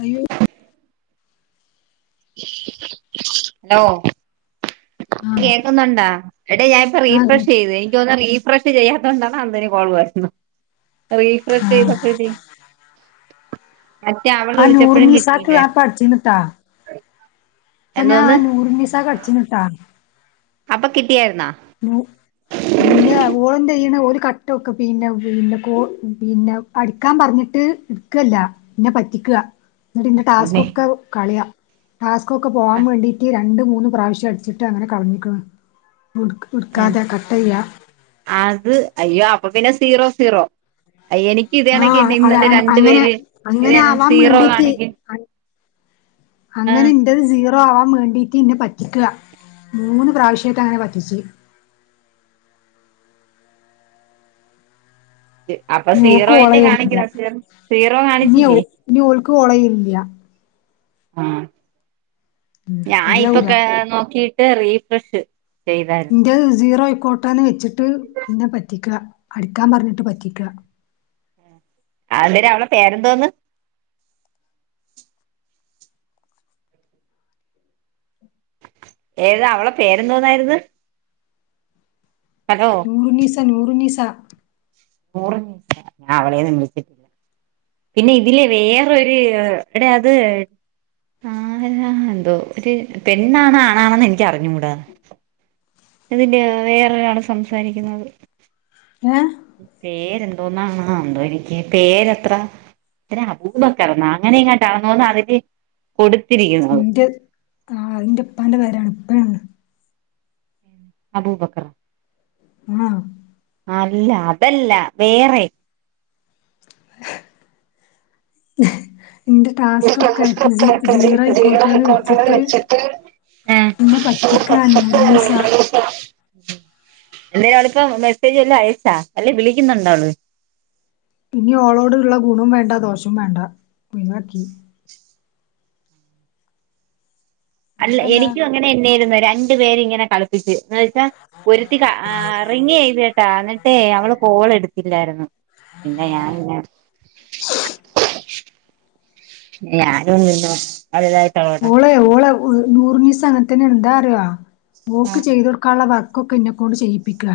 അയ്യോ ഹലോ. ആ കേൾക്കുന്നുണ്ടാ എടൊ ഞാനിപ്പ ആ റീഫ്രഷ് ചെയ്ത്. ഇത് ഒന്ന് റീഫ്രഷ് ചെയ്യാത്തോണ്ടാണ് അന്തിന് കോള്ന്നത്. ആ റീഫ്രഷ് ചൈതപ്പേ തിന് [unintelligible] ആ നൂറ് മീസാക് ഞാ പഠിച്ചീന്ട്ടാ. അപ്പൊ ഞാൻ എന്തോന്ന് നൂറുനിസാക്ക് അടിച്ചിനുട്ടാ. അപ്പൊ കിട്ടിയായിരുന്നാ. ഇന്ന ഓളന്തയ്യണെ ഒരു കട്ടൊക്കെ പിന്നെ പിന്നെ കോ പിന്നെ. പഠിക്കാ പറഞ്ഞിട്ട് എടുക്കല്ല പിന്നെ പറ്റിക്ക. എന്നിട്ട്ന്റെ തന്നെ ടാസ്ക്ഒക്കെ കളയ ടാസ്ക്ഒക്കെ പോകാ വേണ്ടീട്ട്. രണ്ട് മൂന്ന് പ്രാവശ്യം അടിച്ചിട്ട് അങ്ങനെ കളഞ്ഞ്ക്കാ ഇട്ക്കാതെ കട്ട് ചെയ്യ. അത് അയ്യോ അപ്പൊ പിന്നെ സീറോ സീറോ അയ്യ എനിക്ക്. ഇതേണക്ക് ആഹ് തന്നെ അ ഇന്നലെ രണ്ടു അങ്ങനെ പേര് അങ്ങനെ ഇതാണ് സീറോ ആവാമേണ്ടീട്ട്. കാണിക്ക് ആ അങ്ങനെ. ഇൻ്റത് സീറോ ആവാൻ വേണ്ടിയിട്ട് ഇന്നെ പറ്റിക്കുക മൂന്ന് പ്രാവശ്യത്തെ അങ്ങനെ പറ്റിച്ച്. അപ്പൊ സീറോ ഓക്ക് അല്ലേ കൊളയില്ല കാണിക്കുന്ന സീറോ സീറോ ഞ്ഞി കാണിച്ചില്ലേ ഓക്ക് കൊളയിലില്ല. [inaudible] ആഹ് ഞനിപ്പൊ ശരിയാവൂല നോക്കിയിട്ട് റീഫ്രഷ്. ചെയ്തായിരുന്നു ഇന്റെ സീറോ ആയിക്കോട്ടെന്ന് വെച്ചിട്ട് എന്നെ പറ്റിക്ക അടിക്കാൻ പറഞ്ഞിട്ട് പറ്റിക്ക. അന്തേരം അവളെ പേരെന്തോന്ന്. ഏത് അവളെ പേരെന്തോ ന്നായിരുന്നു? ഹലോ. നൂറുനിസ നൂറുനിസ. നൂറ അവളേന്ന് വിളിച്ചിട്ടില്ല. പിന്നെ ഇതിലെ വേറൊരു എവിടെ അത്. ആരാ എന്തോ ഒരു പെണ്ണാണ് ആണാണെന്ന് എനിക്ക് അറിഞ്ഞുടാ. ഇതിന്റെ വേറെ ഒരാള് സംസാരിക്കുന്നത്. ഏഹ് പേരെന്തോന്നാണ് എന്തോ എനിക്ക് പേരെത്ര. എന്താ അബൂബക്കറന്നാ അങ്ങനെ എങ്ങണ്ടാ ണെന്ന് തോനുന്നു അതില്. കൊടുത്തിരി എന്റെ ആ എൻ്റെപ്പാന്റെ പേരാണ് ഇന്റെ ഇപ്പാണ്. അബൂബക്കർ. ആഹ് അല്ല അതല്ല വേറെ. എന്റെ ടാസ്ക് ഒക്കെ ആ സ്ക്രിപ്റ്റ് ആക്കി ജീ സീറോ ജീടെ ആയിക്കോട്ടെന്ന് ഹൈക്കോർട്ടിൽ വെച്ചിട്ട്. ആഹ് എന്നെ പറ്റിക്ക നൂറുനിസ. എന്താലും അവളിപ്പ മെസ്സേജ് വല്ലാം അയച്ചാ അല്ലേ വിളിക്കുന്നുണ്ടോ അവള്. ഇനി ഓളോടുള്ള ഗുണവും വേണ്ട ദോഷം വേണ്ട ഒഴിവാക്കി. അല്ല വേറെന്താ എനിക്കും അങ്ങനെന്നെയായിരുന്നു രണ്ടു പേര് ഇങ്ങനെ കളിപ്പിച്ച് എന്ന് വെച്ചാ. ഒരുത്തി റിങ്ങ് ചെയ്തുട്ടാ ന്നിട്ടേ അവള് കോളെടുത്ത ല്ലായിരുന്നു പിന്നെ ഞാൻ പിന്നെ. ഞാനും പിന്നെ [unintelligible] ഓള് നൂറുനീസ അങ്ങനത്തനേ ണ് എന്താ അറിയോ ഓക്ക് ആ ചെയ്ത. ടുക്കാള്ള വർക്കൊക്കെ ഇന്നെക്കൊണ്ട് ചെയ്യിപ്പിക്കുക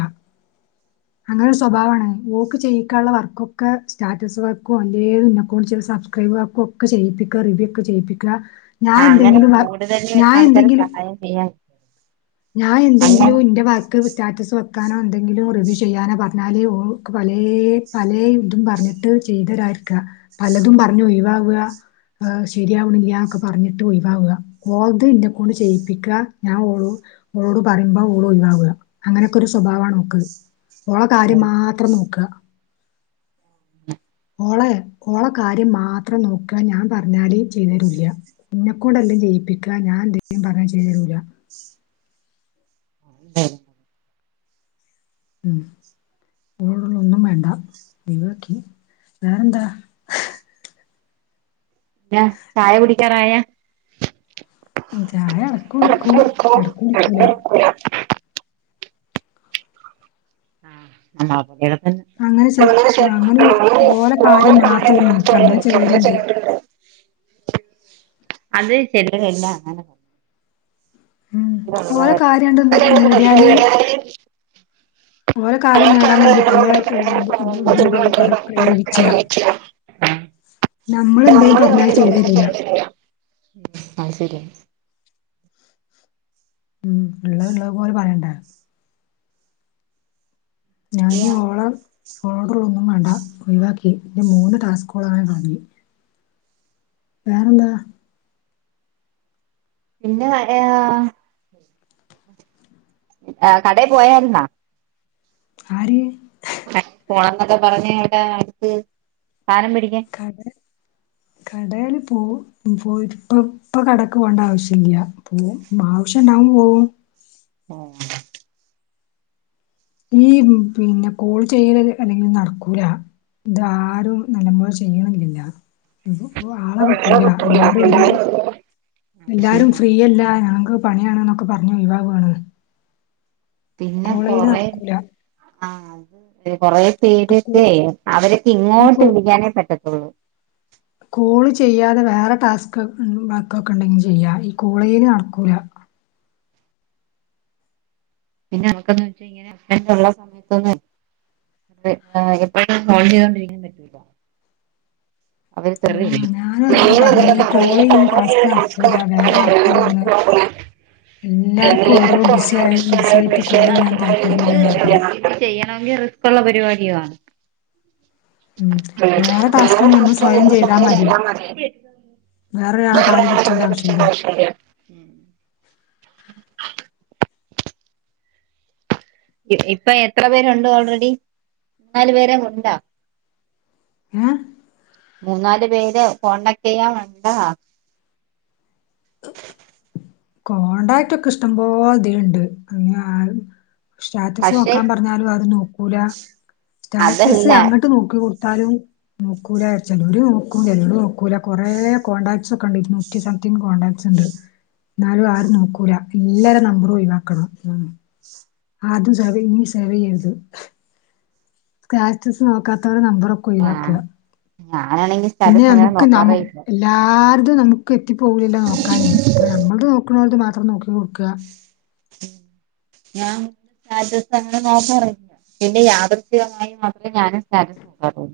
അങ്ങനെ ഒരു സ്വഭാവമാണ് ഓക്ക് ചെയ്യി ഒക്കെയള്ള വർക്കൊക്കെ സ്റ്റാറ്റസ് വർക്കും എല്ലേതും അക്കൗണ്ട് ചില സബ്സ്ക്രൈബ് വർക്കും ഒക്കെ ചെയ്യിപ്പിക്കും. റിവിയൊക്കെ ചെയ്യിപ്പിക്കുക. ഞാൻ ആ അങ്ങനെ എന്തെങ്കിലും കൂടുതല് ഞാൻ ആൾക്കാര് എന്തെങ്കിലും സഹായം ചെയ്യാൻ ഞാൻ എന്തെങ്കിലും അങ്ങനെ ഇന്റെ വർക്ക് സ്റ്റാറ്റസ് വെക്കാനോ എന്തെങ്കിലും റിവ്യൂ ചെയ്യാനോ പറ ന്നാലെ ഓൾക്ക്പലേ പലേ ഇതും പറഞ്ഞിട്ട് ചെയ്തരായിരിക്ക. പലതും പറഞ്ഞു ഒയിവാവ. ശരിയാവണില്ലൊക്കെ പറഞ്ഞിട്ട് ഒഴവാവുക ഓളത് ഇന്നെക്കൊണ്ട് ചെയ്യിപ്പിക്കുക ഞാൻ ഓളൂ ഓളോട് പറയുമ്പോ ഓള് ഒഴിവാവ അങ്ങനെയൊക്കെ ഒരു സ്വഭാവമാണ് ഒക്ക് ഓള കാര്യം മാത്രം. മാത്രം നോക്ക. [unintelligible] ഓളെ ഓള കാര്യം മാത്രം നോക്ക ഞാൻ പറഞ്ഞാല് ചെയ്തെ രൂല്ല. എന്നന്നെക്കൊണ്ടല്ലാം ചെയ്യിപ്പിക്ക ഞാൻ എന്തെങ്കിലും പറഞ്ഞാ ചെയ്തെരൂല. [unintelligible] [unintelligible] ഒന്നും വേണ്ട ഒഴിവാക്കി വേറെന്താ ചായ കുടിക്കാറായ ചായ എടക്ക് കുടിക്കും എടക്ക് കുടിക്കൂല [unintelligible] ഉം [unintelligible] അങ്ങനെ അങ്ങനെ ചെ ചെലോര് അങ്ങനെ [unintelligible] ഓലെ കാര്യം മാത്രം ഓല് നോക്കാ അങ്ങനെ ചെലോരുണ്ട് ചെലോര് ഇണ്ട്. അത് ചെല്ല്ണില്ല അങ്ങനെ. ഉം ഓലെ കാര്യണ്ട് നെ നേടിയാല് [unintelligible] ഓലെ കാര്യം നേടാൻ വേണ്ടി പല ഇതും പ്ര പ്ര പ്രയോഗിച്ച അത് നമ്മൾ എന്തേ പർഞ്ഞാൽ ചെയ്തു തരൂല ഉം അയ്‌ ശരിയ. ഉം ഉള്ള ഉള്ളെ പോലെ പറയണ്ടേ ഞാൻ ഓള ഓർഡർ ഒന്നും വേണ്ട ഒഴിവാക്കി എന്റെ മൂന്ന് ട്ടാസ്കോള ൻ കാണി വേറെ എന്താ പിന്നെ ആ കടയിൽ പോയായിരുന്നാ? ആര് പോണം എന്നൊക്കെ പറഞ് ലേ അടുത്ത് സാനം മേടിക്കാ കട കടൽ പോ പോ ഇപ്പ ഇപ്പ കടക്ക് പോകേണ്ട ആവശ്യ ഇല്ല പോ ആവശ്യംണ്ടാവുമ്പോ പോവും ആ ഈ പിന്നെ കോൾ ചെയ്യരുത് അല്ലെങ്കിൽ നടക്കൂല. ഇത് ആരും നല്ല പൊലെ ചെയ്യണില്ലില്ല ആളെ കിട്ടൂല എല്ലാരും ഒരു എല്ലാരും ഫ്രീയല്ല ഞക്ക് പണിയാണ് ന്നൊക്കെ പറഞ്ഞു ഒഴിവാവാണ് കോളയില് നടക്കൂല ആഹ് അത് കൊറെ ഇപ്പൊ പേരൊക്കെ അവരൊക്കെ ഈ ഇങ്ങോട്ട് കോ വിളിക്കാനേ പറ്റത്തുള്ളൂ കോള് ചെയ്യാതെ വേറെ ടാസ്ക് വർക്കൊക്കെ ഉണ്ടെങ്കിൽ ചെയ്യാ ഈ കോളിന് നടക്കൂല പിന്നെ അവക്കന്ന്വച്ച ഇങ്ങനെ ഒള്ള സമയത്തൊന്ന് എപ്പഴും ഹോൾഡ് ചെയ്തോണ്ടിരിക്ക്ണ്ട് അവര് തറി [unintelligible] [inaudible] ആഹ് ഞാനും അതന്നെ പറഞ്ഞെ ഈ കോൾ ചെയ്യണ ടാസ്ക് നടക്കൂല വേറെ നടക്കുള്ളൂന്ന് എല്ലാർക്കും ഓരോ ബിസി ആയ ബിസി ആയിട്ട് കോൾ ചെയ്യാൻ താല്പര്യമില്ലന്ന് പറഞ്ഞത് ചെയ്യണങ്കിൽ റിസ്ക്ള്ള പരിപാടിയണ് ഉം വേറെ ടാസ്കാണ് നമ്മൾ സ്വയം ചെയ്താ മതി വേറൊരാളെ കാല് പിടിച്ചേണ്ട ആവശ്യല്ല അതെ ഇ ഇപ്പൊ എത്ര പേരുണ്ട് ഓൾറെഡി നാലു പേരെ ഉണ്ടോ? ഏഹ് മൂന്നാല് പേര് കോൺടാക്ട് ചെയ്യാ വന്നത കോടാക്ട് ഒക്കെ ഇഷ്ട പോോ അതുണ്ട് അങ്ങ സ്റ്റാറ്റസ് പക്ഷെ നോക്കാൻ പറഞ്ഞാലും അത് നോക്കൂല സ്റ്റാറ്റസ് അതല്ല അങ്ങോട്ട് നോക്കിടു താലും നോക്കൂല ചലര് നോക്കൂ ചലൂർ നോക്കൂല കൊറേ കോൺടാക്ട്സ് ഒക്കെ ഉണ്ട് ഇ നൂറ്റി സംതിങ് കോൺണ്ടാക്ട്സ് ഉണ്ട് നാലും ആരും നോക്കൂല എല്ലാര നമ്പറും ഒഴിവാക്കണം ന്നാണ് അത് സവ നീ സേവ ഴര്ത് സ്റ്റാറ്റസ് നോക്കാത്തവരു നമ്പറൊക്കെ ഒഴിവാക്കുക ഞാനാണെങ്കിൽ സ്റ്റാറ്റസ്ങ്ങനെ നോക്കാറേയില്ല എല്ലാവരുും നമുക്ക് എത്തി പോകില്ലോ നോക്കാനേ അപ്പൾ നമ്മളത് നോക്കണോത് മാത്രം നോക്കി കൊടുക്കുക. ഞാൻ സ്റ്റാറ്റസ് അങ്ങനെ നൊക്കറേയില്ല പിന്നെ യാദർഥ്യികമായി മാത്രേ ഞാനും സ്റ്റാൻസ് ക്കാറുള്ളൂ.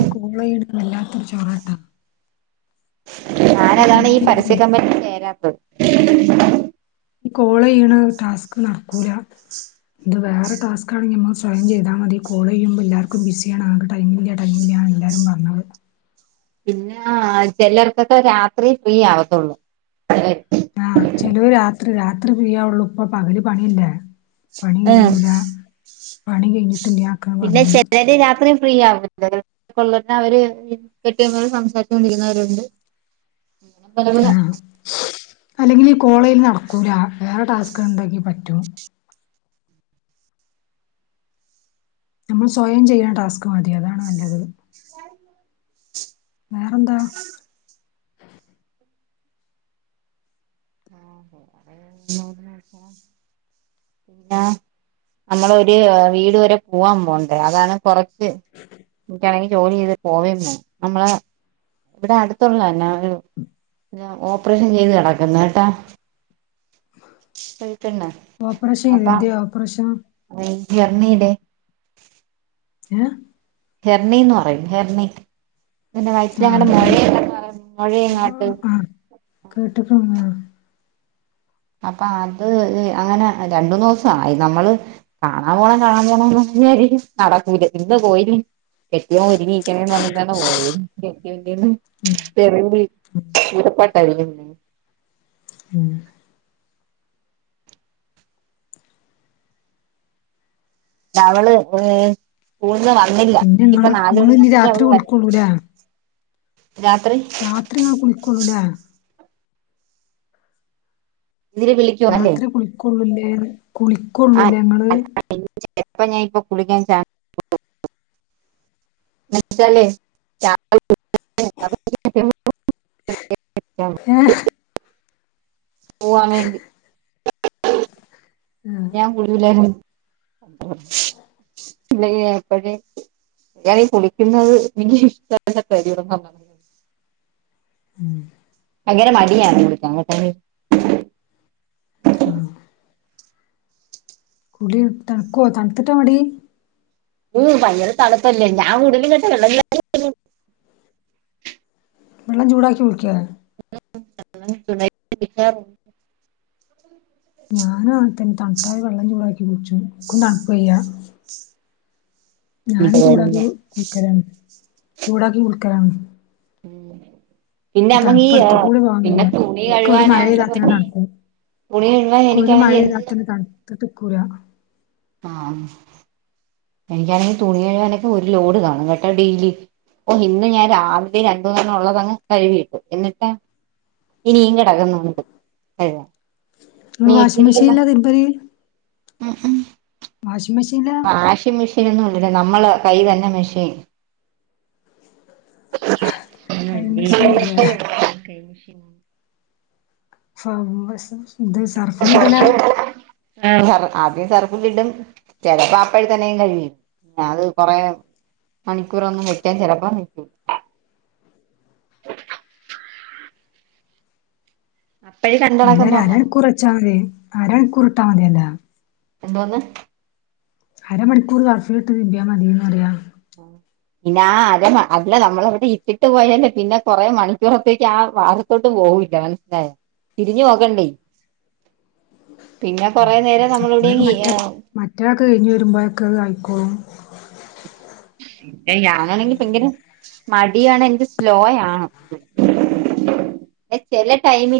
ഈ കോളയ് വല്ലാത്തൊരു ചോറാട്ടാ കോൾ ഞാനതാണ് ഈ പരസ്യ ചെയ്യണേ കമ്പനി ചേരാത്തത്. ഈ കോള് ചെയ്യണ ടാസ്ക് നടക്കൂല ഇത് വേറെ ട്ടാസ്ക് ആണെങ്കി നമ്മൾ സ്വയം ചെയ്‌ത മതി കോളോയ്യുമ്പോ എല്ലാർക്കും ബിസി ആണ് ആകെ ടൈമില്ല ടൈമില്ലാ എല്ലാരും പർഞ്ഞത് പിന്നെ ചിലർക്കൊക്കെ രാത്രി ഫ്രീ ആവത്തുള്ളൂ ആഹ് ചെലലൊവര് രാത്രി രാത്രി ഫ്രീയാവുള്ളൂ ഇപ്പൊ പകല് പണിയല്ലേ പണി ഉം കഴൂല പണി കഴിഞ്ഞിട്ടില്ല ആക്കാ പിന്നെ പറഞ്ഞത് ചെലര് രാത്രി ഫ്രീ ആവില്ല കൊള്ള തന്നെ അവര് കെട്ടിയ സംസാരിച്ചുകൊണ്ടിരിക്കുന്നവരുണ്ട് ആ [unintelligible] അല്ലെങ്കിൽ ഈ കോളേജിൽ നടക്കൂല വേറെ ടാസ്ക് ണ്ടെങ്കി പറ്റും. നമ്മൾ സ്വയം ചെയ്യ്ണ ട്ടാസ്ക് മതി അതാണ് നല്ലത് [unintelligible] വേറെന്താ ആഹ് [unintelligible] പിന്നെ നമ്മളൊരു വീട് വരെ പോവാൻ പോണ്ട് അതാണ് കുറച്ച് ഇൻക്കാണെങ്കി ജോലി ചെയ്ത് പോവെര്ന്നു നമ്മളെ ഇവിടെ അടുത്തുള്ളതന്നെ ഓ ഓപ്പറേഷൻ ചെയ്ത് കടക്കുന്ന് കേട്ടാ അപ്പ പ്രഷം [unintelligible] ഏഹ് ഹെർണി ന്ന് പറയും ഹെർണി പിന്നെ വയറ്റില് എങ്ങാണ്ടോ ആ മോയെ [unintelligible] എങ്ങാണ്ട് കേട്ട്ക്കുന്ന് അപ്പൊ അത് അങ്ങനെ രണ്ടൂന്ന് ദിവസായി നമ്മള് കാണാൻ പോണം കാണാൻ പോണന്ന് [unintelligible] നടക്കൂല ഇന്ന് [unintelligible] കെട്ടിയോൻ ഒരുങ്ങിയിരിക്കണേന്ന് പറഞ്ഞിട്ടാണ് പോയത് കെട്ടിയോന്റെ ന്ന് ഉം ഉം [unintelligible] ഉം [unintelligible] സ്കൂൾന്ന് വന്നില്ല പിന്നെ ഇനിയിപ്പൊ ഇങ്ങള് ഇങ്ങള് ഇനി രാത്രി [unintelligible] വര കുളിക്കൊള്ളൂലേ രാത്രി രാത്രിങ്ങള് കുളിക്കൊള്ളൂ ലെ ഇതില് വിളിക്കുവോ അല്ലേ രാത്രി കുളിക്കൊള്ളൂ ല്ലേ കുളിക്കൊള്ളൂ ലെ ഇങ്ങള് ചെൽപ്പം ഞാൻ ഇപ്പൊ കുളിക്കാൻ ചാ [unintelligible] [unintelligible] ഏഹ് പോവാൻ വേണ്ടി ആഹ് ഞാൻ [unintelligible] [unintelligible] ഞാനീ കുളിക്കുന്നത് എനിക്ക് ഇഷ്ല്ലാത്ത കര്യാണ് ഉം ഭയങ്കര മടിയാണ് [unintelligible] ആഹ് കുളി തൺക്കുവോ തണുത്തിട്ടാ മടി ഉം ഭയങ്കര തണുപ്പല്ലേ [unintelligible] വെള്ളം ചൂടാക്കി കുളിക്കെ എനിക്ക് ഞാൻ അങ്ങൻത്തെന്നെ തണുത്തായി വെള്ളം ചൂടാക്കി കുളിച്ചു ഇക്കും തണുപ്പ് വയ്യ ഞാനും ചൂടാക്കി കുളിക്കരാണ് ചൂടാക്കി കുളക്കരാണ് ഉ പിന്നെ നമ്മക്കീ തണുപ്പ് അടുത്ത് കൂടി പോകാൻ പിന്നെ വയ്യ തു തുണി ഇക്ക് ഒരു കഴുവൻ മഴെയ്താ [unintelligible] തന്നെ തണുക്കും കുളികയുബൊ എനിക്കായി എന്നും തട്ട കൂല ആ എനിക്കാണെങ്കിൽ തുണി കഴുവാനൊക്കെ ഒരു ലോഡ് കാണും കേട്ടാ ഡെയിലി ഓ ഇന്ന് ഞാൻ രാവിലെ രണ്ട തണ ഉള്ളതങ്ങ് കഴുകി ഇട്ടു എന്നിട്ടാ ഇനിയും കിടക്കുന്നുണ്ട് ഇങ്ങള് വാഷിംഗ് നീട്ടിരിക്കുന്ന മെഷീനിലാ തിരുമ്പല് ഉം ഉം വാഷി് മെഷീലാ ആ വാഷിംഗ് മെഷീൻ ഒന്നും ഇല്ല നമ്മളേ കൈ തന്നെ മെഷീൻ ആ ആ വ മെഷീ കൈ. മെഷീൻ ഫഹ്മസ ആദ്യം സർപ്പു ഇടും ചെലപ്പോ അപ്പഴ തന്നെയും കഴിയും ഞാനി ത് കൊറെയെ മണിക്കൂർ ഒന്നും വയ്ക്കാൻ ചെലപ്പോ നിൽക്കൂ അപ്പഴ ക അല്ലരു അരണക്കുറച്ചാൽ മതി അരണിക്കൂറിട്ടാൽ മതിയല്ലൊ എന്തോന്ന് അരമണിക്കൂർ സർഫിലിട്ട് തിരിമ്പിയാ മതിയന്ന് പറിയ ആ പിന്നെ ആ അര അതില്ല നമ്മള അവിടെ ഇട്ടിട്ട് പോയല്ലേ പിന്നെ കൊറെ മണിക്കൂറത്തേക്ക് ആ വാർ തോട്ട് പോവൂല്ല മനസ്സിലായ തിരിഞ്ഞു നോക്കണ്ടേ പിന്നെ കൊറേ നേരം നമ്മളിവിടെ അപ്പോഴൊക്കെ മറ്റേ മറ്റേൊക്കെ കഴിഞ്ഞ് വരുമ്പോഴൊക്കെത് ആയിക്കോളും ഞാനാണെങ്കിൽ ഭയങ്കര മടിയണ എക്ക് സ്ലോയാണ് ചെല ടൈമ